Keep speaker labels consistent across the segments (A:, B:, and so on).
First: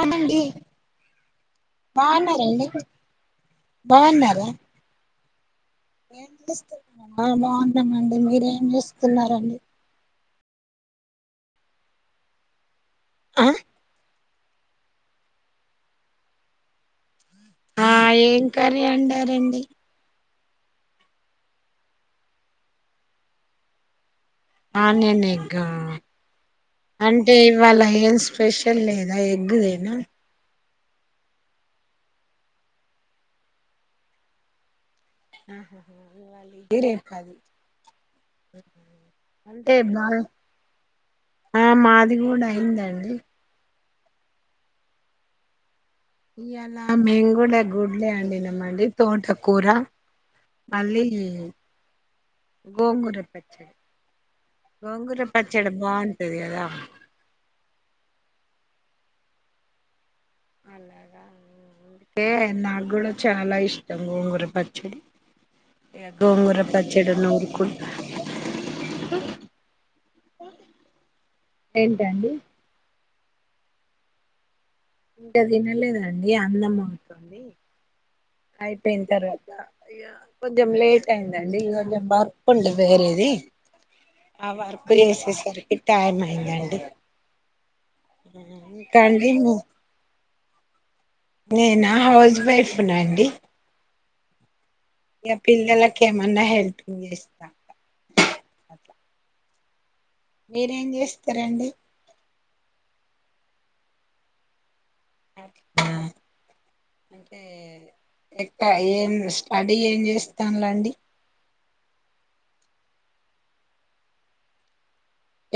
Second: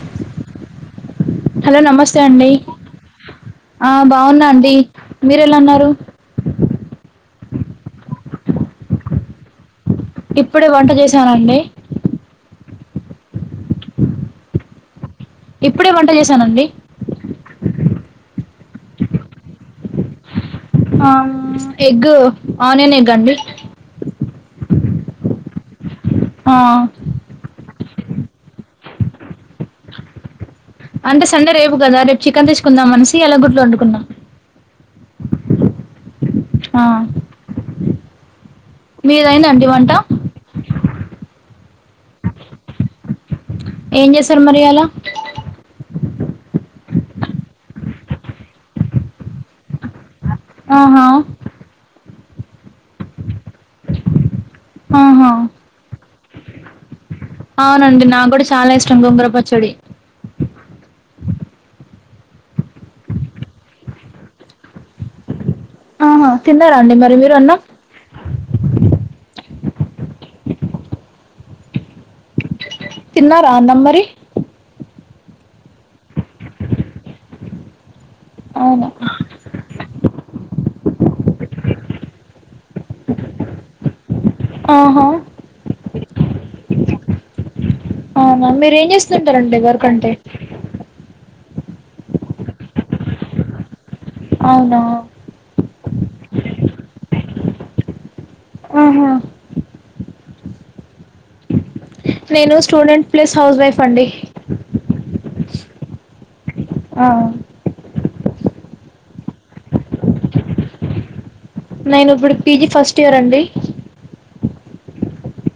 A: అవ్నండి
B: hello నమస్తే అండి ఆ బాగున్నా అండి మీరెలా ఉన్నారు
A: ఆ బాగున్నానండి మీరేం చేస్తున్నారండి
B: ఇప్పుడే వంట చేసానండి
A: ఆ
B: ఇప్పుడే వంట చేసానండి
A: ఆ ఏం కర్రీ అండారండి
B: ఆ ఎగ్ ఆనియన్ ఎగ్గండి
A: ఆనియన్ ఎగ్గా
B: ఆ
A: అంటే ఇవాళ ఏం స్పెషల్ లేదా ఎగ్గేనా
B: అంటే సండే రేపు కదా రేపు చికెన్ తెచ్కుందామనేసి అలా గుడ్లోండుకున్న
A: ఆహా ఇవాలిది
B: ఆ
A: రేపది
B: మీదైందా అండి
A: అంటే
B: వంట
A: బా ఆ మాది కూడైయిందండి
B: ఏం చేసారు మరి ఇయ్యాల
A: ఇయలా మేంగూడ గుడ్లే అండినమండి తోటకూర మళ్ళీ
B: ఆహా
A: గోంగూర పచ్చడి గోంగూర
B: ఆహా
A: పచ్చడ బాగుంటది గదా
B: అవ్నండి నాక్కూడ చాలా ఇష్టం గోంగూర పచ్చడి
A: అలాగా అంటే నాకు కూడా చాలా ఇష్టం గోంగుర పచ్చడి ఎ
B: ఆహా
A: గొంగుర
B: తిన్నారా అండి
A: పచ్చడి
B: మరి మీరు అన్నం
A: నూరుకు ఏంటండి
B: తిన్నరా అన్నం మరి
A: ఇంక తినలేదండి అన్నం అవుతోంది
B: అవునా
A: అయిపోయిన తర్వాత అయ్యా కొంచెం లేటైందండి ఇగ కొంచెం బర్పుండి వేరేది ఆ వర్క్
B: ఆహా
A: చేసే సరికి టైం అయిందండి
B: అవునా మీరు ఏం
A: ఇంకా అండి
B: చేస్తుంటారండి వర్క్ అంటే
A: నేనా హౌస్ వైఫ్ నండి
B: అవునా
A: ఇగ పిల్లలకి ఏమన్నా హేల్పింగ్ చేస్త
B: ఆహా
A: మీరేం చేస్తారండి
B: నేను స్టూడెంట్ ప్లస్ హౌస్ వైఫ్ అండి
A: అట్లానా
B: ఆ
A: అంటే ఎట్టా ఏం స్టడీ ఏం చేస్తానులాండి
B: నేను ఇప్పుడు పీజీ ఫస్ట్ ఇయర్ అండి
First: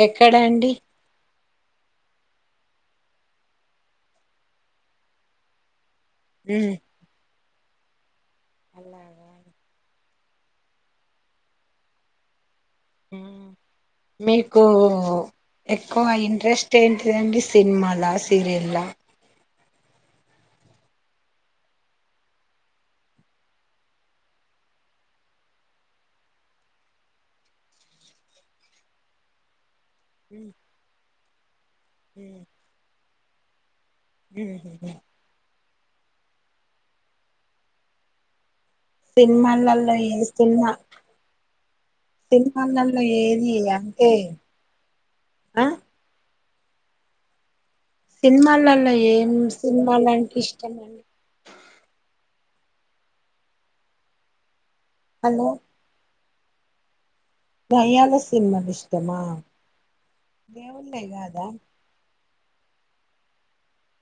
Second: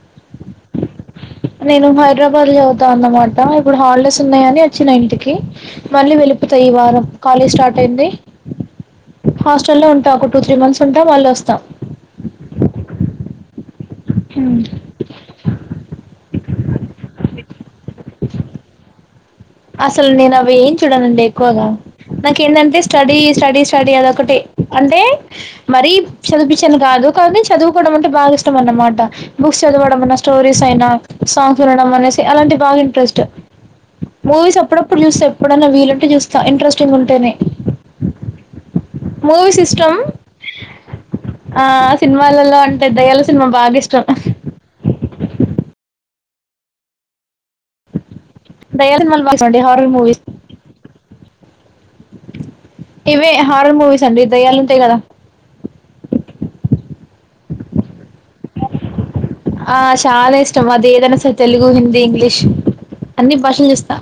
A: ఎక్కడ అండి
B: నేను హైదరాబాద్ లో చదువుతా అన్నమాట ఇప్పుడు హాలిడేస్ ఉన్నాయని వచ్చిన ఇంటికి మళ్ళీ వెళ్ళి పోతా ఈ
A: ఉమ్
B: వారం కాలేజ్ స్టార్ట్ అయింది
A: అలాగా
B: హాస్టల్ లో ఉంటా ఒక టూ త్రీ మంథ్స్ ఉంటా మళ్ళీ వస్తా
A: ఉమ్
B: హ్మ్
A: మీకు ఎక్కువ ఇంట్రెస్ట్ ఏంటిదండి సినిమాల సీరియల్లా
B: అసలు నేను అవి ఏం చూడనండి ఎక్కువగా నాకేంటంటే స్టడీ స్టడీ స్టడీ అదొకటి అంటే మరీ చదువుపిచ్చి కాదు కానీ చదువుకోవడం అంటే బాగా ఇష్టం అన్నమాట బుక్స్ చదువడం అన్న స్టోరీస్ అయినా సాంగ్స్ వినడం అనేసి అలాంటి బాగా ఇంట్రెస్ట్ మూవీస్ అప్పుడప్పుడు చూస్తా ఎప్పుడైనా వీలుంటే చూస్తా ఇంట్రెస్టింగ్ ఉంటేనే మూవీస్ ఇష్టం
A: సినిమాలలో ఏ సినిమా
B: ఆ సినిమాలలో అంటే దయ్యాల సినిమా
A: ఏది
B: బాగా ఇష్టం
A: అంటే ఆ సినిమాలలో
B: దయ్యాల సినిమాలు
A: ఏం
B: బాగా ఇష్టం అండి హారర్ మూవీస్
A: సినిమాలంటే ఇష్టం అండి
B: ఇవే హార్రర్ మూవీస్ అండి దయ్యలుంటాయ్ గద
A: హలో దయ్యాల సినిమాలు ఇష్టమా
B: ఆ చాలా ఇష్టం అది
A: దేవుళ్ళే
B: ఏదైనా సరే
A: కాదా
B: తెలుగు హిందీ ఇంగ్లీష్ అన్ని భాషలు చూస్తా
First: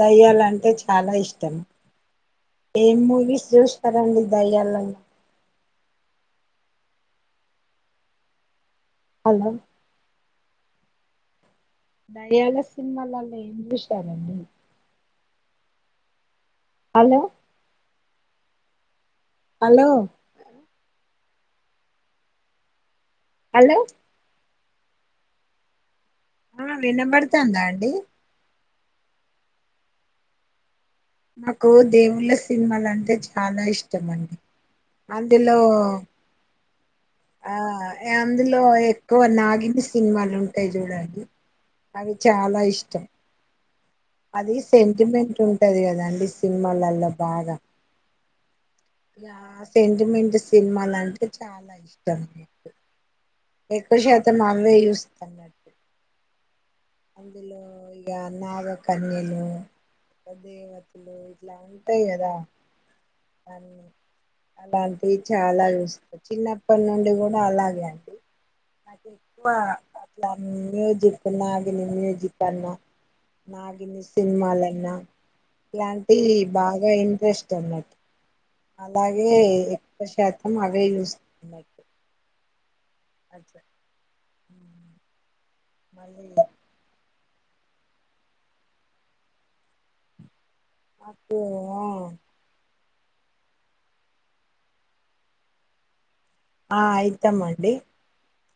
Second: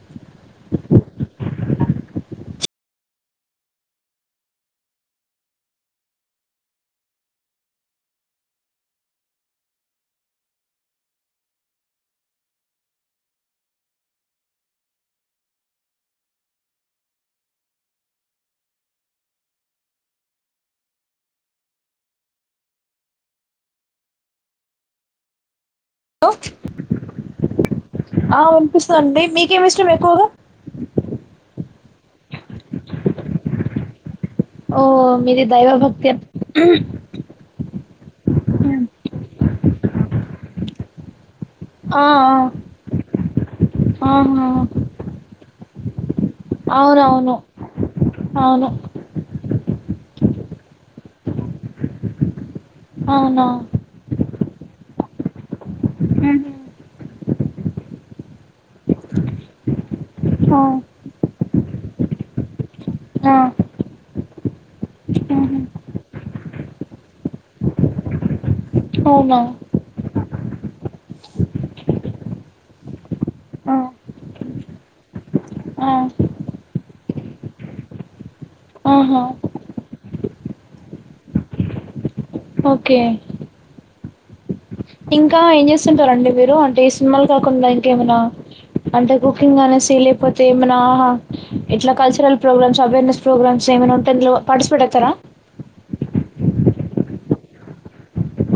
A: దయ్యాలంటే చాలా ఇష్టం ఏం మూవీస్ చూస్తారండి దయ్యాలలో హలో దయ్యాల సినిమాలలో ఏం చూస్తారండి హలో హలో హలో
B: కో
A: ఆ వినబడుతాందా అండి
B: ఆ వినిపిస్తదన్డి మీకేమిష్టం ఎక్కువగా
A: నాకు దేవుళ్ళ సినిమాలు అంటే చాలా ఇష్టం అండి
B: ఓ మీది
A: అందులో
B: దైవభక్తి అన్
A: ఆ అందులో ఎక్కువ నాగిని సినిమాల్ ఉంటాయ్ జూడండి
B: ఆ
A: అవి చాలా ఇష్టం
B: ఆ
A: అది
B: ఆహా
A: సెంటిమెంట్ ఉంటది గదండీ
B: అవునవును అవును
A: ఇగ సెంటిమెంట్ సినిమాలన్టె చాలా ఇష్టం
B: అవునా
A: ఎక్కువ శాతం అవే జూస్తా
B: ఆహు
A: [inaudible] అంతే గదా
B: ఆ
A: అని అలాంటివి చాలా జూస్తా చిన్నప్పటి నుండి కూడా అలాగే అండి నా
B: అవునా
A: ఎక్కువ అట్లా మ్యూజిక్ నాగిని మ్యూజికన్నా
B: ఆ
A: నాగిని సినిమాలైన్నా
B: ఆ
A: ఇలాంటి బాగా ఇంట్రెస్ట్ అన్నటు
B: ఆహా
A: అలాగే ఎక్కువ శాతం అవే చూస్తున్నా
B: ఓకే
A: అట్ల
B: ఇంకా ఏం
A: మళ్ళీ
B: జేస్తుంటరండి మీరు అడేస్ సిన్మాలు కాకుండా ఇంకేమనా అంటే కుకింగ్ అని [unintelligible] తిమన ఆహా
A: నాకు
B: ఇట్లా కల్చరల్ ప్రోగ్రామ్స్ అవేర్నెస్ ప్రోగ్రామ్స్ ఏమనా ఉంటే అందులో పార్టిస్పేట్టావుతారా
A: ఆ అయితమండి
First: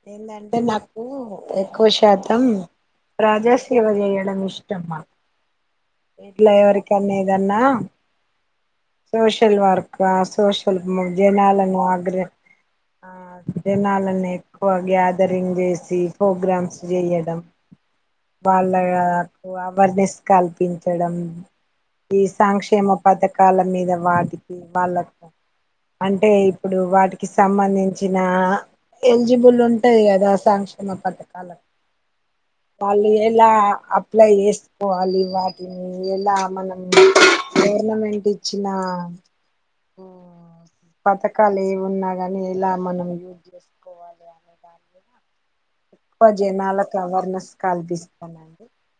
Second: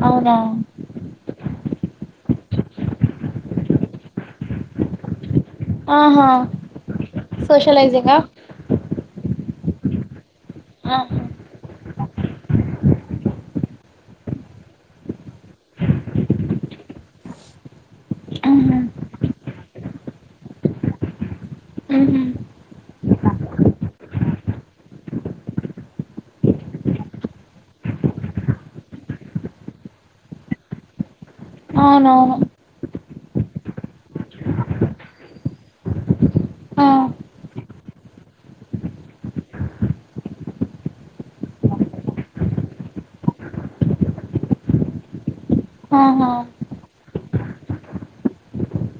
B: అవునా
A: ఏందంటే నాక్ నాకూ ఎక్కువ శాతం ప్రజాసేవ జెయడం ఇష్టమ్ నాక్
B: ఆహా
A: ఇట్లే ఎవరికన్న ఎదన్నా
B: సోషలైజింగా
A: సోషల్ వర్క్ ఆ సోషల్
B: ఆ
A: మ జనాలను ఆగ్ర ఆ జనాలని ఎక్కువ గ్యాదరింగ్ జేసి ప్రోగ్రామ్స్ జెయడం వాళ్ళ
B: మ్మ్
A: గదా టు అవేర్నెస్ కల్ప్ పించడం ఈ
B: మ్మ్
A: సంక్షేమ పథకాల మీద వాటికి వాళ్ళకు అంటే ఇప్పుడు వాటికి సంబంధించినా ఎల్జిబుల్ ఉంటది గదా సంక్షేమ పథకాల
B: అవునవును
A: వాళ్ళు ఎలా అప్లై చెస్కోవాలి వాటిని ఎలా మనం
B: ఆ
A: గౌర్నమెంటిచ్చిన పథకాలు ఏవున్నా గాని ఇలా మనం [inaudible] అనే దాని మీద ఎక్కువ
B: ఆహా
A: జనాలకు అవేర్నెస్ కల్పిస్తా [inaudible]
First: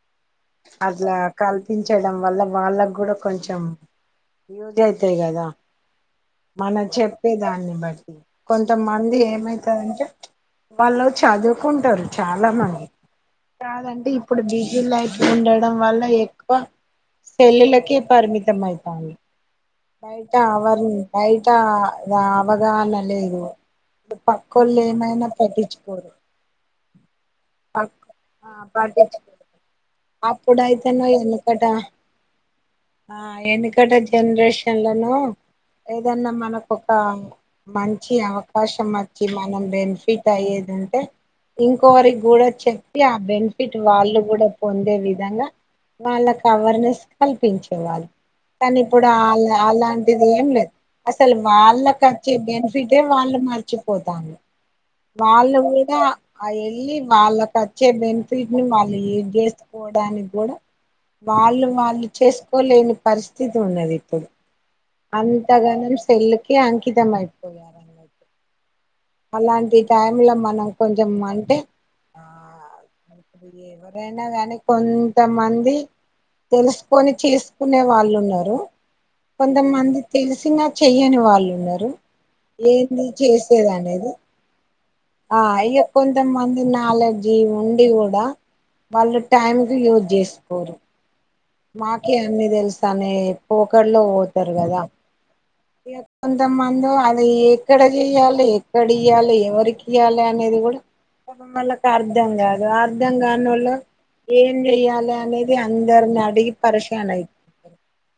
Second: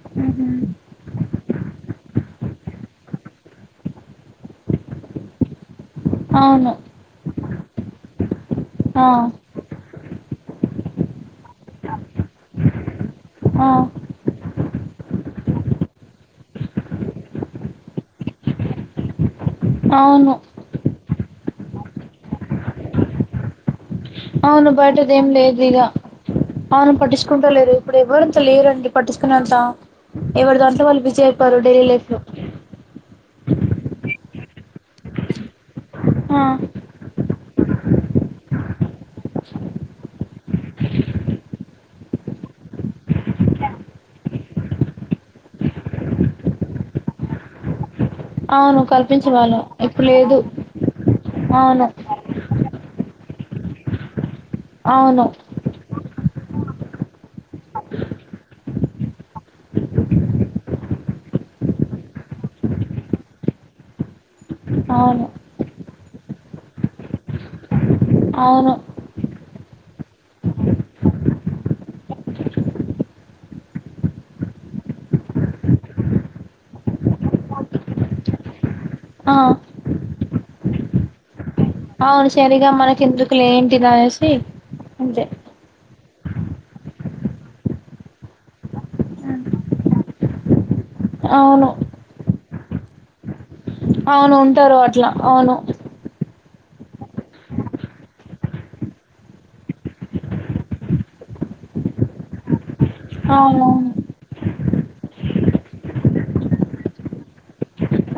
B: ఆహ్
A: అట్లా కల్పించడం వల్ల వాళ్ళక్ గూడా కొంచెం యూస్ అయితయ్ గదా
B: అవును
A: మన చెప్పేదాన్ని బట్టి
B: ఆ
A: కొంతమంది ఏమైతదంటే వాళ్ళు చదువుకుంటరు చాలా మంది,
B: ఆ
A: కాదండి ఇప్పుడు బిజీ లైఫ్ ఉండడం వల్ల ఎక్కువ పెళ్ళిల్లకే పరిమితం అయితాల్లు.
B: అవును
A: బైటా అవర్ బైటా అ అవగాహాన లేదు. పక్కొలేమైనా పట్టించుకోరు.
B: అవ్ను పట్టిచుంకుంట లేరు
A: పక్
B: ఇప్పుడేవరంత
A: ఆ
B: లేరండి
A: పట్టించుకోరు
B: పట్టించుకునేంతా. ఎవరి దాంట్లో వాళ్ళు
A: అప్పుడైతేనో
B: బిజి అయిపోయారు
A: ఎనకట
B: డైలీ లైఫ్లో.
A: ఆ ఎనకట జన్రేషన్లనో ఏదన్నా
B: ఆ
A: మనకు ఒక మంచి అవకాశం వచ్చి మనం బెనిఫిట్ అయ్యేదుంటే ఇంకోవరి కూడా చెప్పి ఆ బెనిఫిట్ వాళ్ళు కూడా పొందే విధంగా వాళ్ళకు అవర్నెస్ కల్పించేవాళ్ళు. కానీ
B: అవును
A: ఇప్పుడు
B: కల్పించే వాళ్ళు ఇప్పుడు
A: అఅలాంటిది ఏం లేదు అసలు
B: అవును
A: వాళ్ళకు వచ్చే బెనిఫిటే వాళ్ళు మర్చిపోతాంల్లు
B: అవును
A: వాళ్ళు కూడా ఆ వెళ్ళి వాళ్ళకు అచ్చే బెనిఫిట్ని వాళ్ళు ఏ యూస్ చేస్కోవడానికి కూడా వాళ్ళు వాళ్ళు చేస్కోలేని పరిస్థితి ఉన్నదిప్పుడు.
B: అవును
A: అంతగానం సెల్లుకే అంకితం అయిపోయారు. అన్నట్టు
B: అవును.
A: అలాంటి టైమ్ల మనం కొంచమంటే ఆ ఎవరైనా కానీ కొంతమంది తెలుసుకొని చేసుకునే వాళ్ళున్నరు.
B: ఆ
A: కొంతమంది తెలిసిన చెయ్యని వాళ్ళు ఉన్నరు.
B: అవును సరిగా మనకి ఎందుకులే
A: అనేది
B: ఎంటిదనేసి అంతే.
A: ఆ ఇగ కొంతమంది నాలెడ్జీ ఉండి కూడా వాళ్ళు టైంకి యూజ్ చేసుకోరు.
B: అవును
A: మాకే అన్ని తెలుసు అనే పోకడలో
B: అవును
A: పోతరు
B: ఉంటారు
A: కదా.
B: అట్లా అవును
A: ఇగ కొంత మందేమో అది ఎక్కడ చెయ్యాలె, ఎక్కడ ఇయ్యాలె, ఎవరికి ఇయ్యాలె అనేది కూడా పాపం వాళ్ళకు అర్ధం కాదు, అర్ధం
B: అవును
A: కానోళ్ళు ఏం చెయ్యాలే అనేది అందరిని అడిగి పరేశాన్ అయి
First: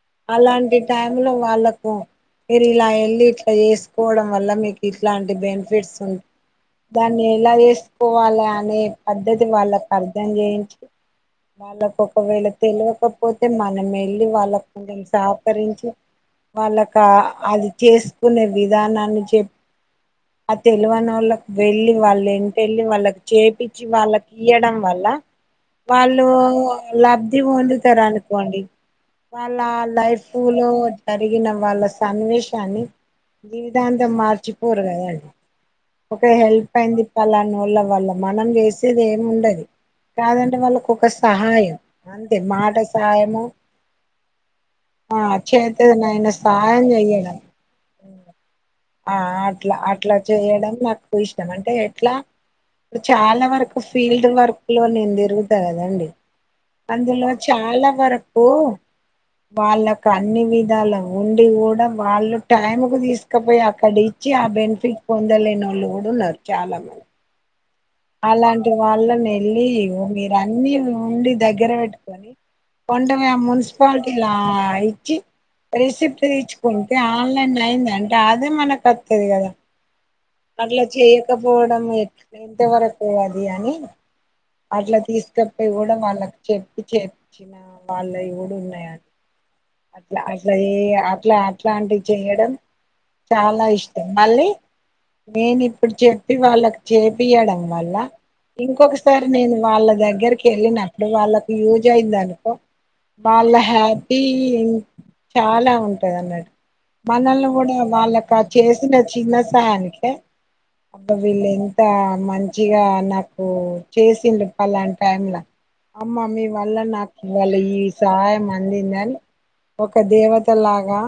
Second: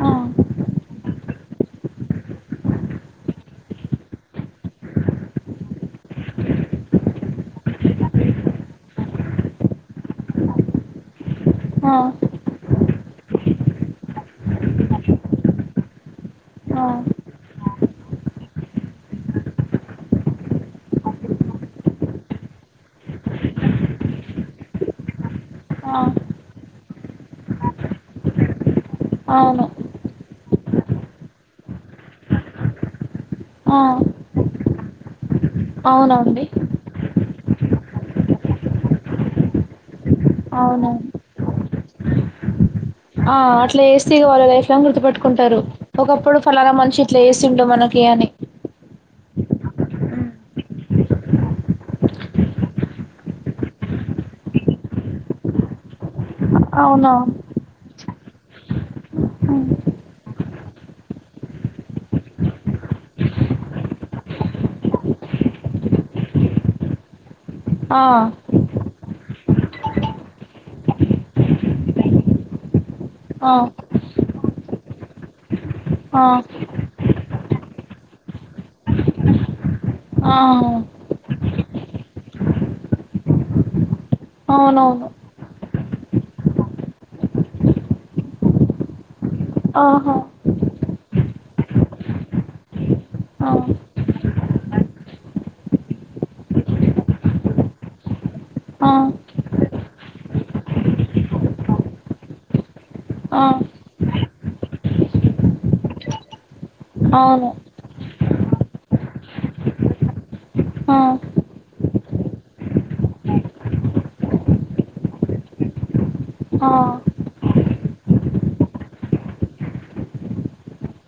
B: ఆ
A: అలాంటి టైమ్లో వాళ్ళకు మీరిలా ఎళ్ళి ఇట్లా చేసుకోవడం వల్ల మీకు ఇట్లాంటి బెనిఫిట్స్ ఉం దాన్ని ఎలా చేసుకోవాలె అనే పద్ధతి వాళ్ళకు అర్థం చేయించి
B: ఆ
A: వాళ్ళకు ఒకవేళ తెలువకపోతే మనం ఎళ్ళి వాళ్ళకు కొంచెం సహకరించి వాళ్ళకు ఆ అది చేసుకునే విధానాన్ని చెప్ ఆ తెలువనొళ్ళకు వెళ్ళి వాళ్ళ ఎంటెళ్ళి వాళ్ళకి చేపిచ్చి వాళ్ళకియ్యడం వల్లా
B: ఆ
A: వాళ్ళు లబ్ధి పొందుతరు అనుకోండి. వాళ్ళ
B: అవును
A: లైఫులో జరిగిన వాళ్ళ సన్నివేశాన్ని
B: ఆ
A: జీవితాంతం మార్చిపోరు కదండి ఒక
B: అవునండి
A: హెల్ పైంది పాలానోళ్ళ వల్ల మనం చేసేది ఏం ఉండది కాదంటే
B: అవునవును
A: వాళ్ళకొక సహాయం అంతే మాట
B: ఆ
A: సహాయము
B: అట్లా చేస్తే ఇగ వాళ్ళు లైఫ్ లాంగ్
A: ఆ
B: గుర్తుపెట్టుకుంటరు.
A: చేతనైన
B: ఒకప్పుడు ఫ లాన
A: సహాయం
B: మనిషి ఇట్ల
A: చెయ్యడం
B: చేసిండు మనకీ అని.
A: ఆ అట్ల అట్ల చేయడం నాకు ఇష్టం అంటే ఎట్లా ఇప్పుడు చాలా వరకు ఫీల్డ్ వర్క్లో నేన్ తిరుగుత కదండి.
B: అవునా
A: అందులో చాలా వరకు వాళ్ళకు అన్ని విధాలుగా ఉం అది కూడా వాళ్ళు టైముకు తీసుకపోయి అక్కడ ఇచ్చి ఆ బెనిఫిట్ పొందలేనొళ్ళు కూడా ఉన్నారు చాలా మంది
B: ఆ
A: అలాంటి వాళ్ళనెళ్ళి మీరు అన్నీ ఉండి దగ్గర పెట్టుకొని కొండమైన
B: ఆ
A: మున్సిపాలిటీలా ఇచ్చి
B: ఆ
A: రిసిప్ట్ తీచ్ ఉంటే ఆన్లైన్ అయింది అంటే అదే మనకు అత్తది కదా
B: ఆ
A: అట్లా చేయకపోవడం ఎ ఎంత వరకు అది అని అట్లా
B: అవునవును
A: తీసుకపోయి కూడా వాళ్ళకి చెప్పి చేపిచ్చిన వాళ్ళయి కూడా ఉన్నాయి అని
B: ఆహా
A: అట్ల అట్ల ఏ అట్ల అట్లాంటివి చేయడం
B: ఆ
A: చాలా ఇష్టం మళ్ళీ నేనిప్పుడు చెప్పి వాళ్ళకి చేపియ్యడం వళ్ళ
B: ఆ
A: ఇంకొకసారి నేను వాళ్ళ దగ్గరికి ఎల్లినట్టు వాల్లకు యూజ్ అయిందనుకో
B: ఆ
A: వాళ్ళా హ్యాపీ చాలా ఉంటాదన్నాటు
B: అవును
A: మనల్ని కూడా వాళ్ళ వాళ్లకి చేసిన చిన్న సయానీకె
B: ఆ
A: అబ్బ వీల్లెంత మంచిగా నాకు చేసిండు ఫలానా టైమ్లా అమ్మ మీ
B: ఆ
A: వల్ల నాకివాల్ల ఈ సహాయం అందిందని ఒక దేవత లాగా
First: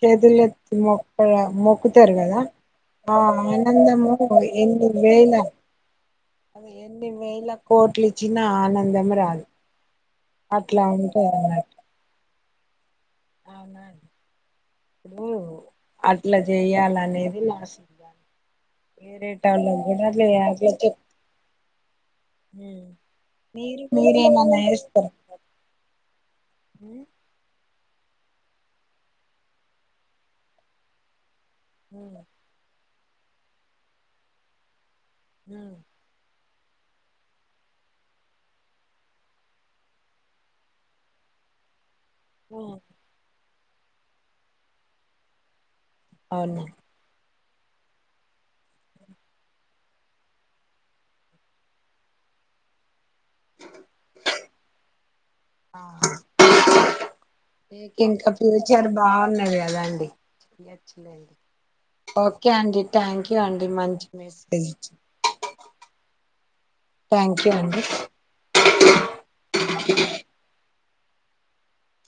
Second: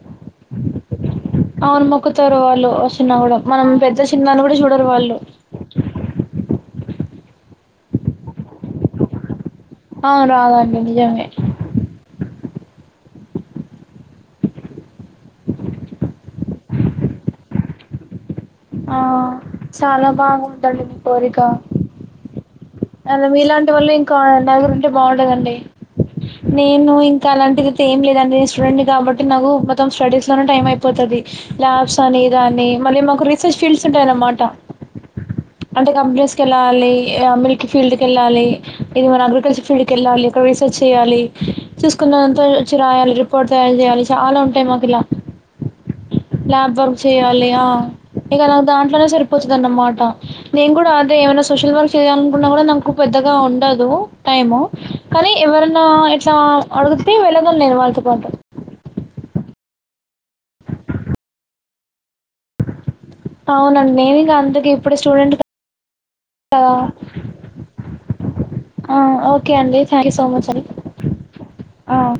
A: చేతులెత్తి మొ అక్కడ
B: అవును
A: మొక్కుతరు
B: మొక్కుతారు
A: కదా
B: వాళ్ళు చిన్న
A: ఆ
B: కూడా మనం పెద్ద
A: ఆనందము
B: చిన్న అని కూడా చూడరు
A: ఎన్ని
B: వాళ్ళు
A: వేల ఎన్ని వేల కోట్లిచ్చిన ఆ ఆనందం రాదు
B: అవును రాదండి నిజమే
A: అట్లంటరా మరి అవునా ఇప్పుడు అట్లా చేయాలనేది నా ఆశ
B: ఆ
A: వేరేతటొల్లక్ గుడ
B: చాలా
A: అట్ల
B: బాగుందండి మీ
A: జేయల్సొచ్చేది
B: కోరిక
A: ఉమ్
B: అలా మీలాంటి
A: మీరు
B: వాళ్ళు ఇంకా
A: మీరేమన్నా
B: నలుగురు ఉంటే
A: జేస్తరా మేడమ్
B: బాగుంటదండి నేను ఇంకా అలాంటివయితే ఏం లేదండి నే స్టూడెంట్ని కాబట్టి నాకు మొత్తం స్టడీస్ లోనే టైం అయిపోతది ల్యాబ్స్ అని దాన్ని మళ్ళీ మాకు రీసెర్చ్ ఫీల్డ్స్ ఉంటాయన్నమాట
A: ఉమ్
B: కంపెనీస్ కి వెళ్ళాలి మిల్క్ ఫీల్డ్ కి వెళ్ళాలి ఇకా మన అగ్రికల్చర్ ఫీల్డ్ కి వెళ్ళాలి అక్కడ రీసెర్చ్ చేయాలి చూసుకున్నంతా ఓచ్చి రాయాలి రిపోర్ట్ తయారు జేయాలి చాలా ఉంటాయి మాకు ఇలా
A: అవునా
B: ల్యాబ్ వర్క్ చేయాలి ఆహ్ ఇగ నాక్ దాంట్లోనే సరిపోతది అన్నమాట నేను గూడా అదే ఏమైనా సోషల్ వర్క్ చేయలనుకున్నా గుడా నాక్ నాకు పెద్దగా ఉండదూ టైము కానీ ఎవరనా ఇట్లా అడుగుతే వెళ్ళగలను నేను
A: మీకు ఇంకా
B: వాళ్లతోపాటు
A: ఫ్యూచర్ బాగున్నది కదాండి ఓకే అండి థ్యాంక్ యు
B: ఔనండి నేను ఇగ అందుకే ఇప్పుడు స్టూడెంట్ గా
A: థ్యాంక్ యూ అండి
B: ఆహ్ ఓకే అండి థ్యాంక్ యూ సో మచ్ అండి ఆహ్